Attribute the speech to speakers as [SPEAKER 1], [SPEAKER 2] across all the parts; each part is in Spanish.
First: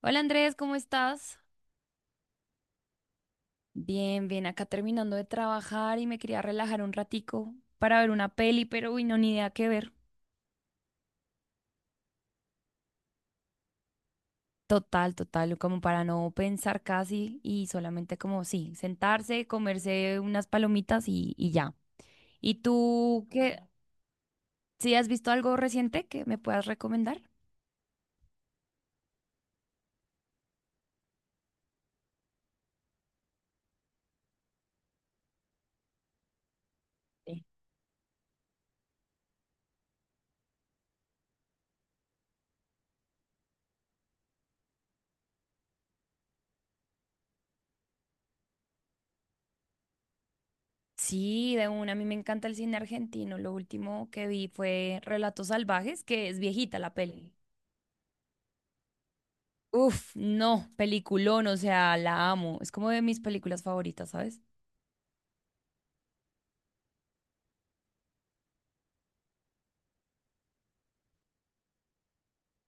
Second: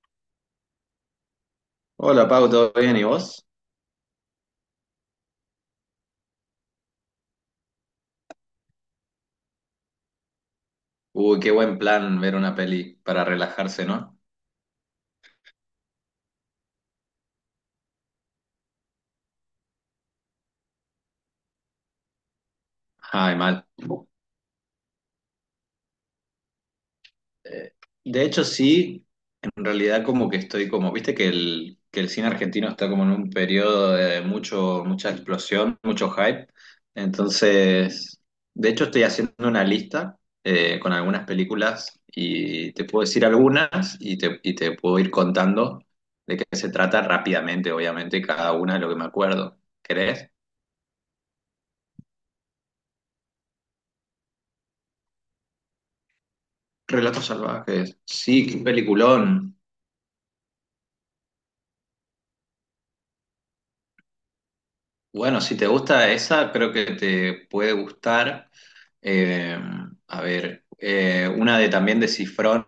[SPEAKER 1] Hola Andrés, ¿cómo estás?
[SPEAKER 2] Hola Pau, ¿todo bien? ¿Y vos?
[SPEAKER 1] Bien, bien, acá terminando de trabajar y me quería relajar un ratico para ver una peli, pero uy, no, ni idea qué ver.
[SPEAKER 2] Uy, qué buen plan ver una peli para relajarse, ¿no?
[SPEAKER 1] Total, total, como para no pensar casi y solamente como sí, sentarse, comerse unas palomitas y ya. ¿Y tú
[SPEAKER 2] Ay,
[SPEAKER 1] qué?
[SPEAKER 2] mal.
[SPEAKER 1] ¿Sí has visto algo reciente que me puedas recomendar?
[SPEAKER 2] Eh, de hecho, sí, en realidad como que estoy como, viste que que el cine argentino está como en un periodo de mucho, mucha explosión, mucho hype. Entonces, de hecho estoy haciendo una lista con algunas películas y te puedo decir algunas y te puedo ir contando de qué se trata rápidamente, obviamente, cada una de lo que me acuerdo. ¿Querés?
[SPEAKER 1] Sí, de una, a mí me encanta el cine argentino. Lo último que vi fue Relatos Salvajes, que es viejita la
[SPEAKER 2] Relatos
[SPEAKER 1] peli.
[SPEAKER 2] salvajes. Sí, qué peliculón.
[SPEAKER 1] Uf, no, peliculón, o sea, la amo. Es como de mis películas favoritas, ¿sabes?
[SPEAKER 2] Bueno, si te gusta esa, creo que te puede gustar. eh, a ver, una de también de Cifrón.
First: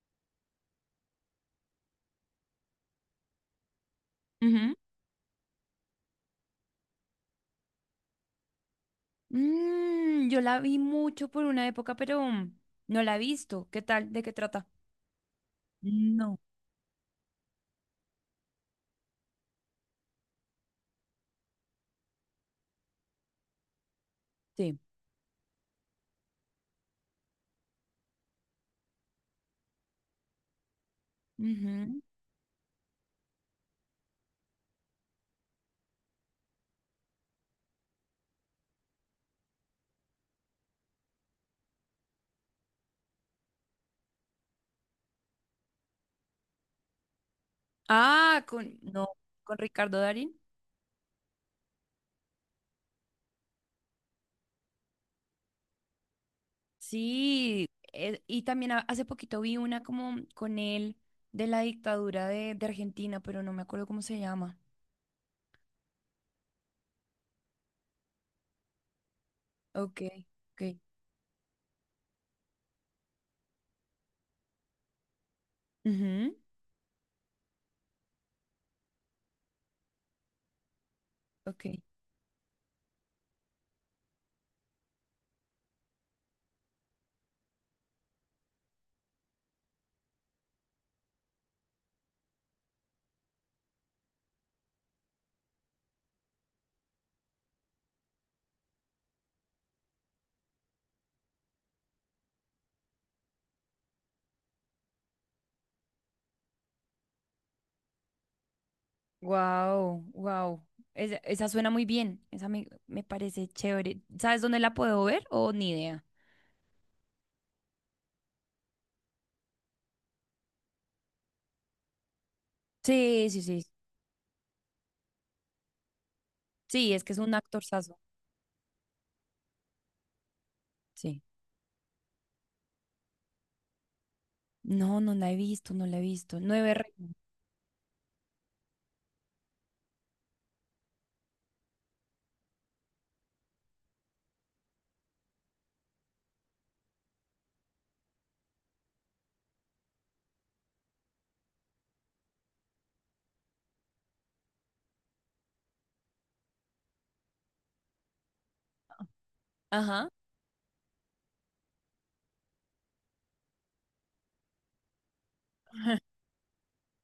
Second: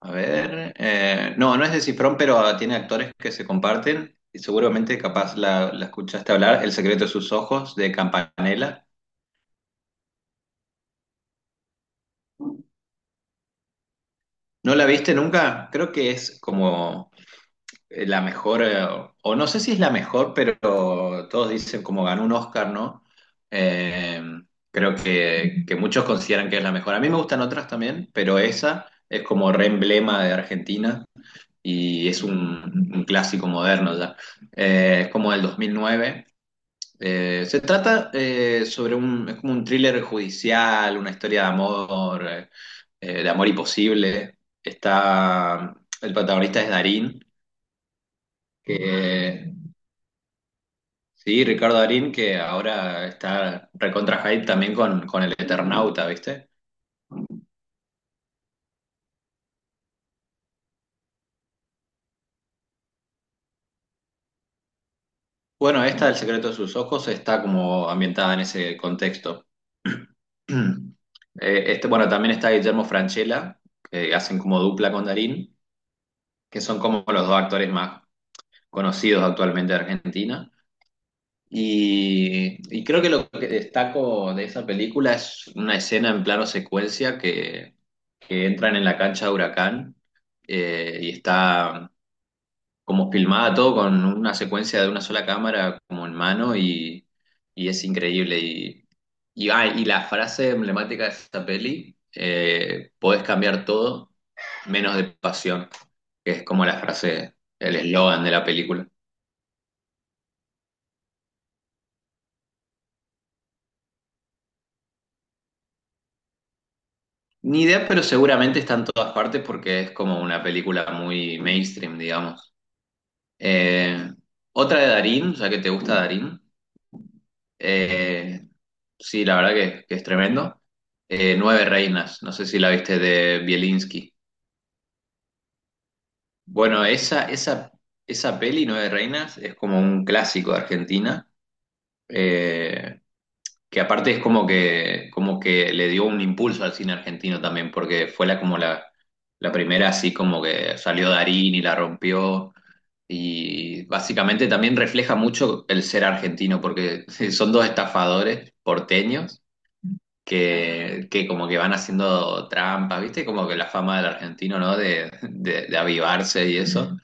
[SPEAKER 2] A ver, no, no es de Cifrón, pero tiene actores que se comparten. Y
[SPEAKER 1] Ujú.
[SPEAKER 2] seguramente capaz la escuchaste hablar, El secreto de sus ojos, de Campanella.
[SPEAKER 1] Mm, yo la vi mucho por una época, pero no la he visto. ¿Qué tal? ¿De qué trata?
[SPEAKER 2] ¿No la viste nunca? Creo que
[SPEAKER 1] No.
[SPEAKER 2] es como la mejor, o no sé si es la mejor, pero todos dicen como ganó un Oscar, ¿no? Eh,
[SPEAKER 1] Sí.
[SPEAKER 2] Creo que muchos consideran que es la mejor. A mí me gustan otras también, pero esa es como re emblema de Argentina
[SPEAKER 1] Ujú.
[SPEAKER 2] y es un clásico moderno ya. Es como del 2009. Se trata sobre un, es como un thriller judicial, una historia de amor imposible. Está, el protagonista es Darín,
[SPEAKER 1] Ah, con,
[SPEAKER 2] que.
[SPEAKER 1] no, con Ricardo Darín.
[SPEAKER 2] Sí, Ricardo Darín, que ahora está recontra hype también con el Eternauta, ¿viste?
[SPEAKER 1] Sí, y también hace poquito vi una como con él de la dictadura de Argentina, pero no me acuerdo cómo se llama.
[SPEAKER 2] Bueno, esta, El secreto de sus ojos, está como ambientada en ese contexto.
[SPEAKER 1] Ok, ok.
[SPEAKER 2] Este, bueno, también está Guillermo Francella, que hacen como dupla con Darín,
[SPEAKER 1] Ujú,
[SPEAKER 2] que son como los dos actores más conocidos actualmente de Argentina.
[SPEAKER 1] ok.
[SPEAKER 2] Y creo que lo que destaco de esa película es una escena en plano secuencia que entran en la cancha de Huracán y está como filmada todo con una secuencia de una sola cámara como en mano y es increíble. Y la frase emblemática de esta peli, podés cambiar todo menos de pasión, que es como la frase, el eslogan de la película.
[SPEAKER 1] Wow, wow. Esa suena muy bien. Esa me, me parece chévere. ¿Sabes dónde la puedo ver? O ni idea.
[SPEAKER 2] Ni idea, pero seguramente está en todas partes porque es como una película muy mainstream, digamos.
[SPEAKER 1] Sí, sí, sí.
[SPEAKER 2] Eh, Otra de Darín, ya que te gusta Darín.
[SPEAKER 1] Sí, es que es un actorzazo.
[SPEAKER 2] Eh, sí, la verdad que es tremendo.
[SPEAKER 1] Sí.
[SPEAKER 2] Nueve Reinas, no sé si la viste de Bielinski.
[SPEAKER 1] No, no la he visto, no la he visto.
[SPEAKER 2] Bueno, esa peli, Nueve Reinas, es como un clásico de Argentina, eh, que aparte es como que le dio un impulso al cine argentino también, porque fue la, como la primera así como que salió Darín y la rompió. Y básicamente también refleja mucho el ser argentino, porque son dos estafadores porteños
[SPEAKER 1] Ajá.
[SPEAKER 2] que como que van haciendo trampas, ¿viste? Como que la fama del argentino, ¿no? De avivarse y eso.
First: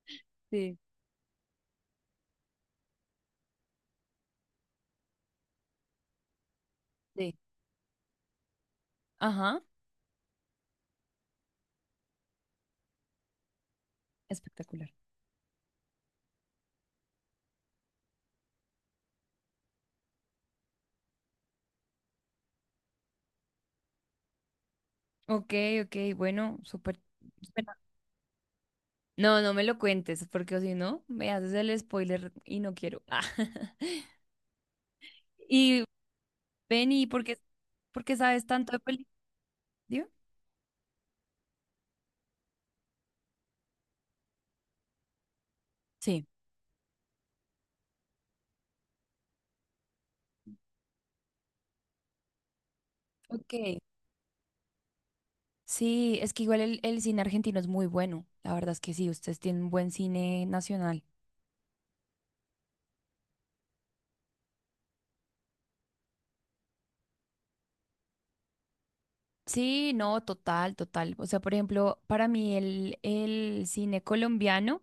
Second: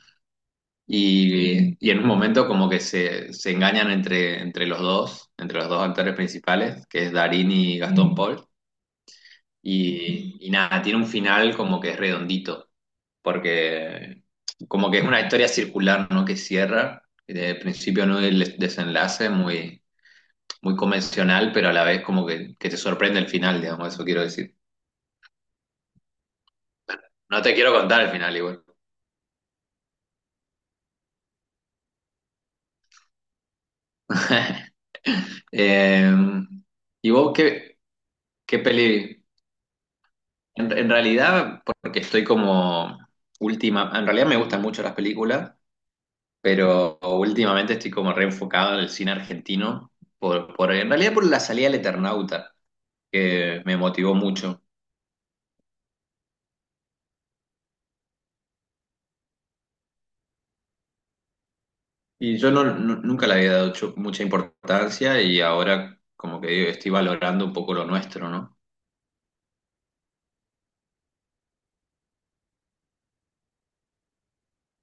[SPEAKER 1] Sí,
[SPEAKER 2] Y en un momento como que se engañan entre los dos actores principales, que es
[SPEAKER 1] sí.
[SPEAKER 2] Darín y Gastón Paul.
[SPEAKER 1] Ajá.
[SPEAKER 2] Y nada, tiene un final como que es redondito, porque como
[SPEAKER 1] Espectacular.
[SPEAKER 2] que es una historia circular, ¿no? Que cierra, de principio no el desenlace, muy, muy convencional, pero a la vez como que te sorprende el final, digamos, eso quiero decir.
[SPEAKER 1] Ok, ok, bueno, súper.
[SPEAKER 2] No te quiero
[SPEAKER 1] suena-
[SPEAKER 2] contar el final igual.
[SPEAKER 1] No, no me lo cuentes, porque si no, me haces el spoiler y no quiero. Ah. Y
[SPEAKER 2] Eh,
[SPEAKER 1] ven,
[SPEAKER 2] ¿Y vos qué,
[SPEAKER 1] ¿por qué sabes
[SPEAKER 2] qué
[SPEAKER 1] tanto de películas?
[SPEAKER 2] peli? En realidad, porque estoy como última, en realidad me gustan mucho las películas,
[SPEAKER 1] Sí.
[SPEAKER 2] pero últimamente estoy como reenfocado en el cine argentino, en realidad por la salida del Eternauta, que me
[SPEAKER 1] Ok.
[SPEAKER 2] motivó mucho.
[SPEAKER 1] Sí, es que igual el cine argentino es muy bueno. La verdad es que sí, ustedes tienen un buen cine nacional.
[SPEAKER 2] Y yo nunca le había dado mucha importancia y ahora como que digo, estoy valorando un poco lo nuestro, ¿no?
[SPEAKER 1] Sí, no, total, total. O sea, por ejemplo, para mí el cine colombiano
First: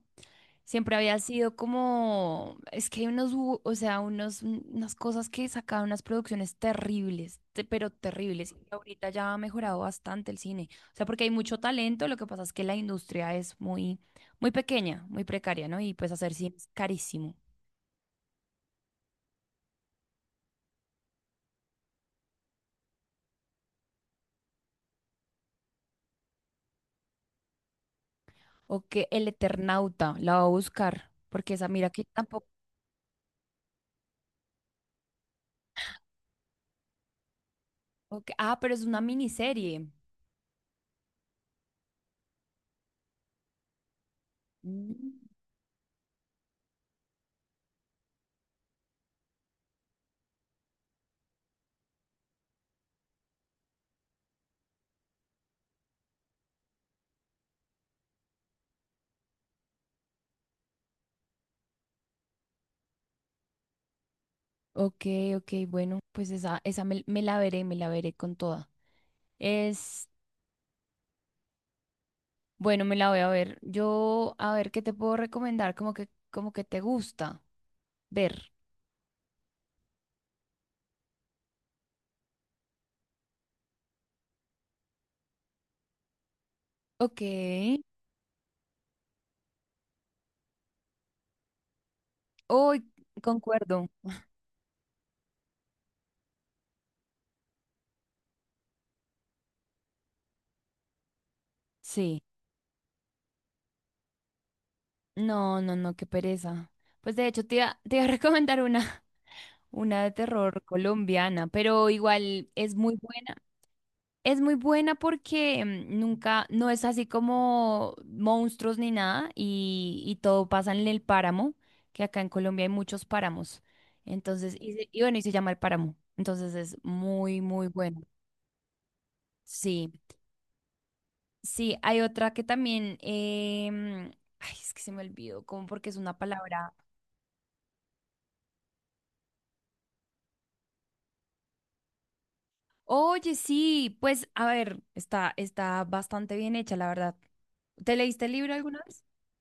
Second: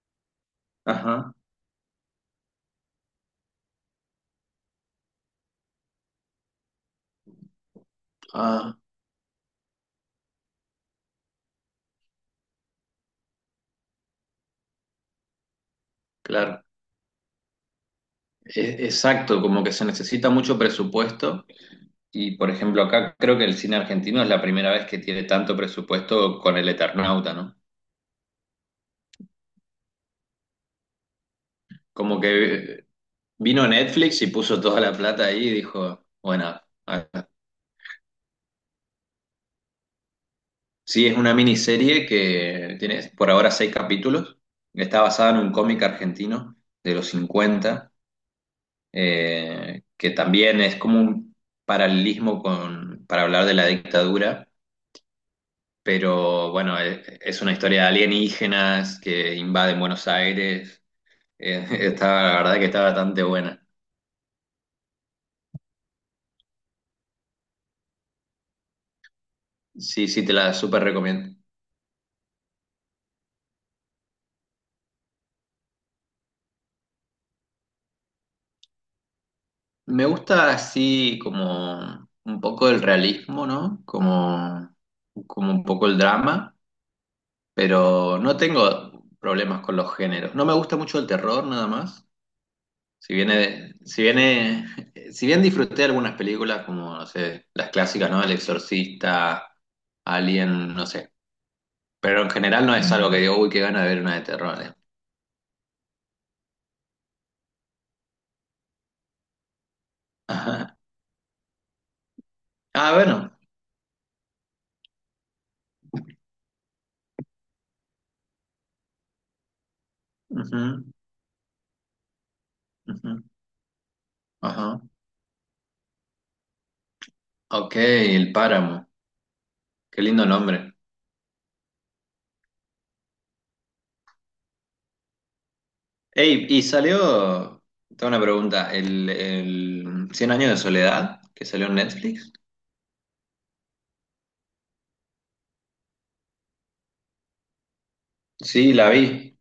[SPEAKER 1] siempre había
[SPEAKER 2] Ajá.
[SPEAKER 1] sido como, es que hay unos, o sea, unos, unas cosas que sacaban unas producciones terribles, pero terribles. Y
[SPEAKER 2] Ah,
[SPEAKER 1] ahorita ya ha mejorado bastante el cine. O sea, porque hay mucho talento, lo que pasa es que la industria es muy, muy pequeña, muy precaria, ¿no? Y pues hacer cine
[SPEAKER 2] claro.
[SPEAKER 1] es carísimo.
[SPEAKER 2] Exacto, como que se necesita mucho presupuesto y por ejemplo acá creo que el cine argentino es la primera vez que tiene tanto presupuesto con el Eternauta, ¿no?
[SPEAKER 1] O que El Eternauta, la voy a buscar, porque esa, mira que
[SPEAKER 2] Como
[SPEAKER 1] tampoco.
[SPEAKER 2] que vino Netflix y puso toda la plata ahí y dijo, bueno, a-
[SPEAKER 1] Ok, ah, pero es una miniserie.
[SPEAKER 2] sí es una miniserie que tiene por ahora seis capítulos, está
[SPEAKER 1] Mm,
[SPEAKER 2] basada en un cómic argentino de los 50, que también es como un paralelismo con, para hablar de la dictadura. Pero bueno, es una historia de alienígenas que invaden Buenos Aires. Está, la verdad que está bastante buena.
[SPEAKER 1] ok, ok, bueno, pues esa me, me la veré con toda.
[SPEAKER 2] Sí,
[SPEAKER 1] Es,
[SPEAKER 2] sí, te la súper recomiendo.
[SPEAKER 1] bueno, me la voy a ver. Yo, a ver, ¿qué te puedo recomendar? Como que te gusta ver.
[SPEAKER 2] Me gusta así como un poco el realismo, ¿no? Como un poco el drama,
[SPEAKER 1] Ok.
[SPEAKER 2] pero no tengo problemas con los géneros. No me gusta mucho el terror, nada más.
[SPEAKER 1] Uy,
[SPEAKER 2] Si viene,
[SPEAKER 1] concuerdo.
[SPEAKER 2] si viene, si bien disfruté algunas películas como, no sé, las clásicas, ¿no? El Exorcista, Alien, no sé. Pero
[SPEAKER 1] Sí.
[SPEAKER 2] en general no es algo que digo, uy, qué gana de ver una de terror.
[SPEAKER 1] No, no, no, qué pereza. Pues de hecho te iba a recomendar una, una de terror
[SPEAKER 2] Ajá.
[SPEAKER 1] colombiana, pero igual es
[SPEAKER 2] Ah,
[SPEAKER 1] muy
[SPEAKER 2] bueno.
[SPEAKER 1] buena. Es muy buena porque nunca, no es así como monstruos ni nada y todo pasa
[SPEAKER 2] Ujú,
[SPEAKER 1] en el páramo, que acá en Colombia hay muchos
[SPEAKER 2] ujú,
[SPEAKER 1] páramos. Entonces, y,
[SPEAKER 2] ajá.
[SPEAKER 1] y bueno, y se llama El Páramo. Entonces es muy, muy
[SPEAKER 2] Ok,
[SPEAKER 1] bueno.
[SPEAKER 2] El Páramo.
[SPEAKER 1] Sí,
[SPEAKER 2] Qué lindo nombre.
[SPEAKER 1] sí, hay otra que también, ay, es que se me olvidó, como porque es una
[SPEAKER 2] Ey, y
[SPEAKER 1] palabra.
[SPEAKER 2] salió, tengo una pregunta, el Cien años de soledad que salió en Netflix.
[SPEAKER 1] Oye, sí, pues a ver, está, está bastante bien hecha, la verdad. ¿Te leíste el libro
[SPEAKER 2] Sí,
[SPEAKER 1] alguna
[SPEAKER 2] la
[SPEAKER 1] vez?
[SPEAKER 2] vi.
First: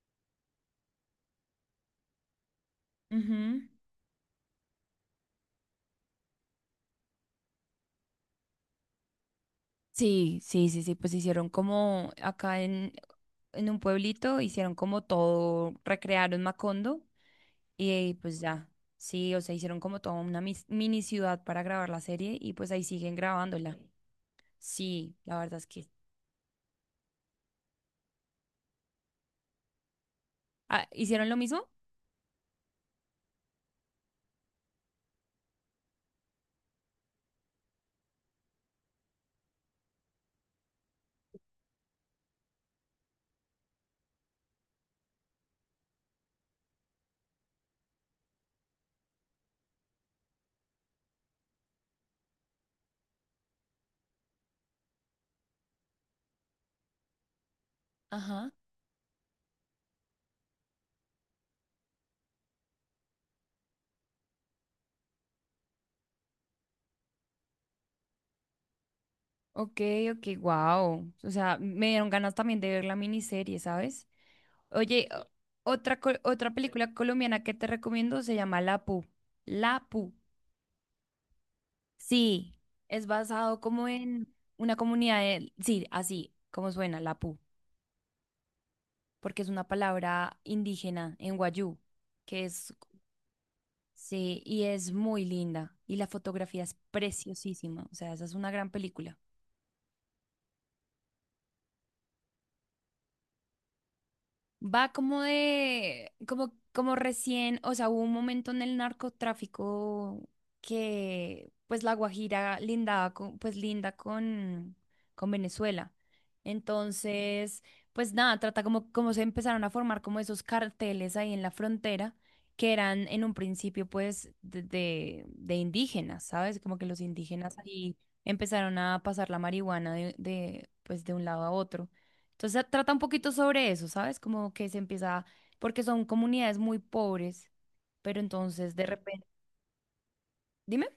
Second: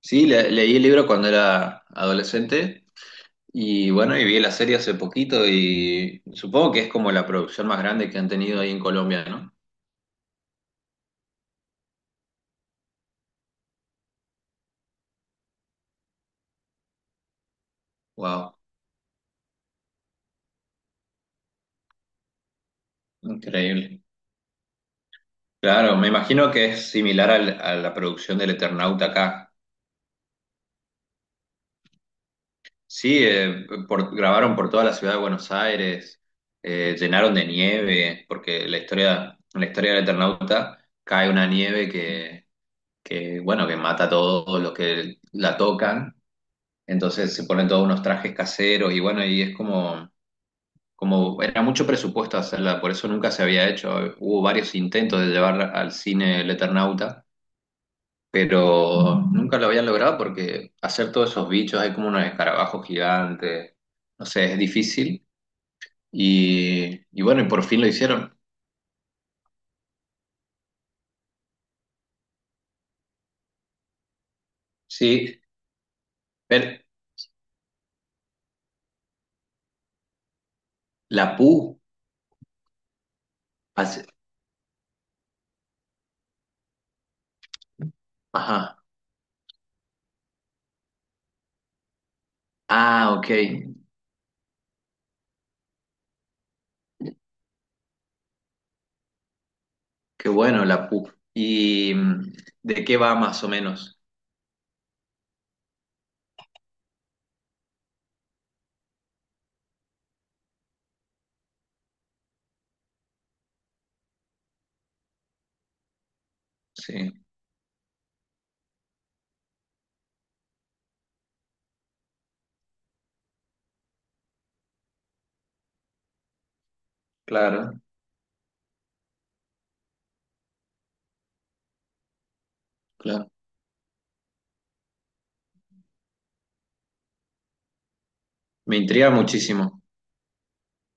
[SPEAKER 2] Sí, leí el libro cuando era adolescente
[SPEAKER 1] Ujú.
[SPEAKER 2] y bueno, y vi la serie hace poquito y supongo que es como la producción más grande que han tenido ahí en Colombia, ¿no?
[SPEAKER 1] Sí, sí, sí, sí, pues hicieron como acá en un pueblito, hicieron como todo, recrearon Macondo y pues
[SPEAKER 2] Wow,
[SPEAKER 1] ya, sí, o sea, hicieron como toda una mini ciudad para grabar la serie y pues ahí siguen grabándola.
[SPEAKER 2] increíble.
[SPEAKER 1] Sí, la verdad es que...
[SPEAKER 2] Claro, me imagino que es similar a la producción del Eternauta acá.
[SPEAKER 1] Ah, ¿hicieron lo mismo?
[SPEAKER 2] Sí, grabaron por toda la ciudad de Buenos Aires, llenaron de nieve, porque la historia, en la historia del Eternauta cae una nieve bueno, que mata a todos los que la tocan. Entonces se ponen todos unos trajes caseros y bueno, y es como era mucho presupuesto hacerla, por eso nunca se había hecho. Hubo varios intentos de llevar al cine el Eternauta
[SPEAKER 1] Ajá.
[SPEAKER 2] pero nunca lo habían logrado porque hacer todos esos bichos, hay como unos escarabajos gigantes, no sé, es difícil. Y bueno, y por fin lo hicieron.
[SPEAKER 1] Ok, ok, wow. O sea, me dieron ganas también de ver la miniserie, ¿sabes? Oye,
[SPEAKER 2] Sí,
[SPEAKER 1] otra, otra
[SPEAKER 2] ver,
[SPEAKER 1] película colombiana que te recomiendo se llama La Pu. La Pu.
[SPEAKER 2] la PU,
[SPEAKER 1] Sí, es basado como
[SPEAKER 2] hace-
[SPEAKER 1] en una comunidad de, sí, así como suena, Lapú,
[SPEAKER 2] ajá,
[SPEAKER 1] porque es una palabra indígena en Wayuu, que es,
[SPEAKER 2] ah, ok,
[SPEAKER 1] sí, y es muy linda, y la fotografía es preciosísima, o sea, esa es una gran película.
[SPEAKER 2] qué bueno la PU. ¿Y de qué va más o menos?
[SPEAKER 1] Va como de, como, como recién, o sea, hubo un momento en el narcotráfico que pues La Guajira lindaba con, pues linda con Venezuela.
[SPEAKER 2] Sí,
[SPEAKER 1] Entonces, pues nada, trata como, como se empezaron a formar como esos carteles ahí en la frontera, que eran en un principio pues de indígenas, ¿sabes? Como que los indígenas
[SPEAKER 2] claro,
[SPEAKER 1] ahí empezaron a pasar la marihuana pues de un lado a otro. Entonces trata un
[SPEAKER 2] claro.
[SPEAKER 1] poquito sobre eso, ¿sabes? Como que se empieza, porque son comunidades muy pobres, pero entonces
[SPEAKER 2] Me
[SPEAKER 1] de
[SPEAKER 2] intriga
[SPEAKER 1] repente,
[SPEAKER 2] muchísimo,
[SPEAKER 1] dime.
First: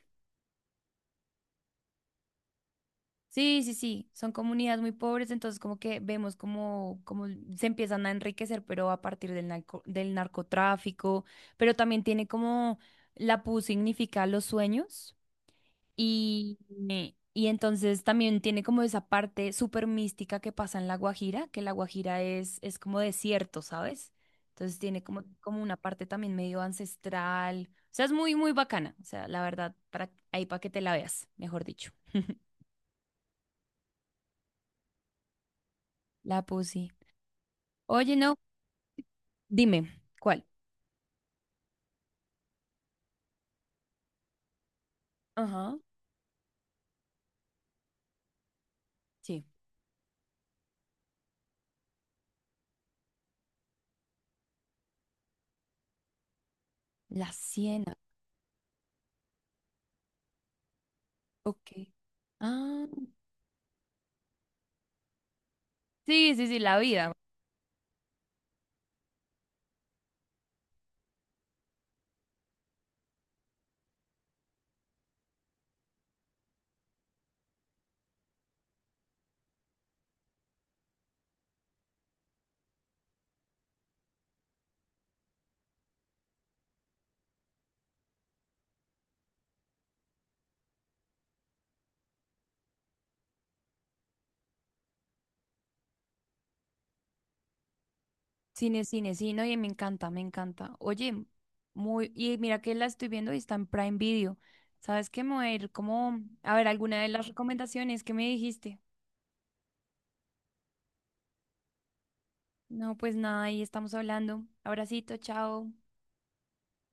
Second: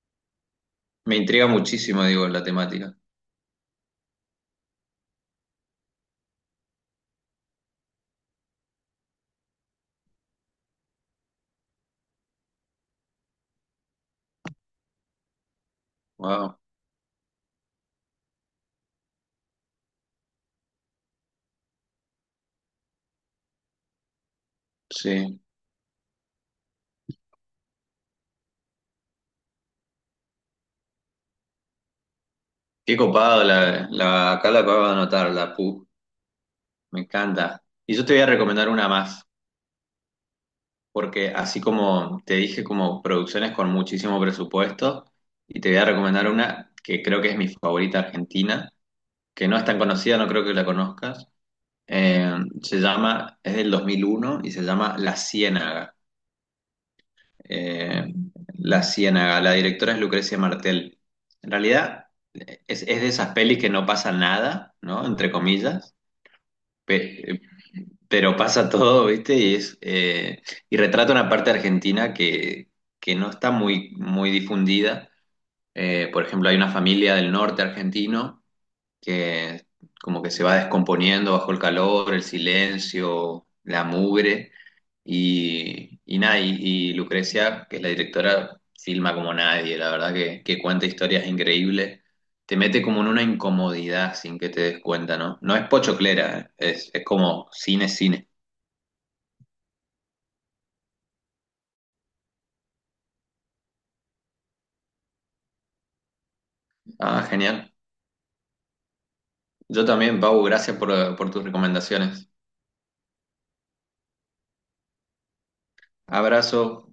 [SPEAKER 2] me intriga muchísimo, digo, la temática.
[SPEAKER 1] Sí, sí, sí, son comunidades muy pobres, entonces como que vemos como, como se empiezan a enriquecer, pero a partir del del narcotráfico, pero también tiene como la PU significa los sueños. Y,
[SPEAKER 2] Wow,
[SPEAKER 1] y entonces también tiene como esa parte súper mística que pasa en La Guajira, que La Guajira es como desierto, ¿sabes? Entonces tiene como,
[SPEAKER 2] sí.
[SPEAKER 1] como una parte también medio ancestral. O sea, es muy, muy bacana. O sea, la verdad, para, ahí para que te la veas, mejor dicho.
[SPEAKER 2] Qué copado, acá la acabo de anotar, la PU.
[SPEAKER 1] La Pussy.
[SPEAKER 2] Me encanta. Y yo te
[SPEAKER 1] Oye,
[SPEAKER 2] voy a
[SPEAKER 1] no,
[SPEAKER 2] recomendar una más,
[SPEAKER 1] dime, ¿cuál?
[SPEAKER 2] porque así como te dije, como producciones con muchísimo presupuesto, y te
[SPEAKER 1] Ajá,
[SPEAKER 2] voy a recomendar una que creo que es mi favorita argentina,
[SPEAKER 1] sí.
[SPEAKER 2] que no es tan conocida, no creo que la conozcas. Eh, Se llama, es del 2001 y se llama La Ciénaga.
[SPEAKER 1] La Siena,
[SPEAKER 2] Eh, La Ciénaga, la directora es Lucrecia Martel. En
[SPEAKER 1] ok.
[SPEAKER 2] realidad, es,
[SPEAKER 1] Ah,
[SPEAKER 2] es de esas pelis que no pasa nada, ¿no? Entre comillas
[SPEAKER 1] sí, sí, sí, la vida.
[SPEAKER 2] pe- pero pasa todo, ¿viste? Y es y retrata una parte argentina que no está muy, muy difundida. Por ejemplo, hay una familia del norte argentino que como que se va descomponiendo bajo el calor, el silencio, la mugre. Y nada, y Lucrecia, que es la directora, filma como nadie, la verdad que cuenta historias increíbles. Te mete como en una incomodidad sin que te des cuenta, ¿no? No es pochoclera, ¿eh? Es como cine, cine.
[SPEAKER 1] Cine, cine, sí, no, y me encanta, me encanta. Oye, muy, y mira que la estoy viendo y está en Prime Video. ¿Sabes qué? Me voy a ir como, a ver, alguna de
[SPEAKER 2] Ah,
[SPEAKER 1] las
[SPEAKER 2] genial.
[SPEAKER 1] recomendaciones que me dijiste.
[SPEAKER 2] Yo también, Pau, gracias por tus recomendaciones.
[SPEAKER 1] No, pues nada, ahí estamos hablando. Abracito, chao.
[SPEAKER 2] Abrazo.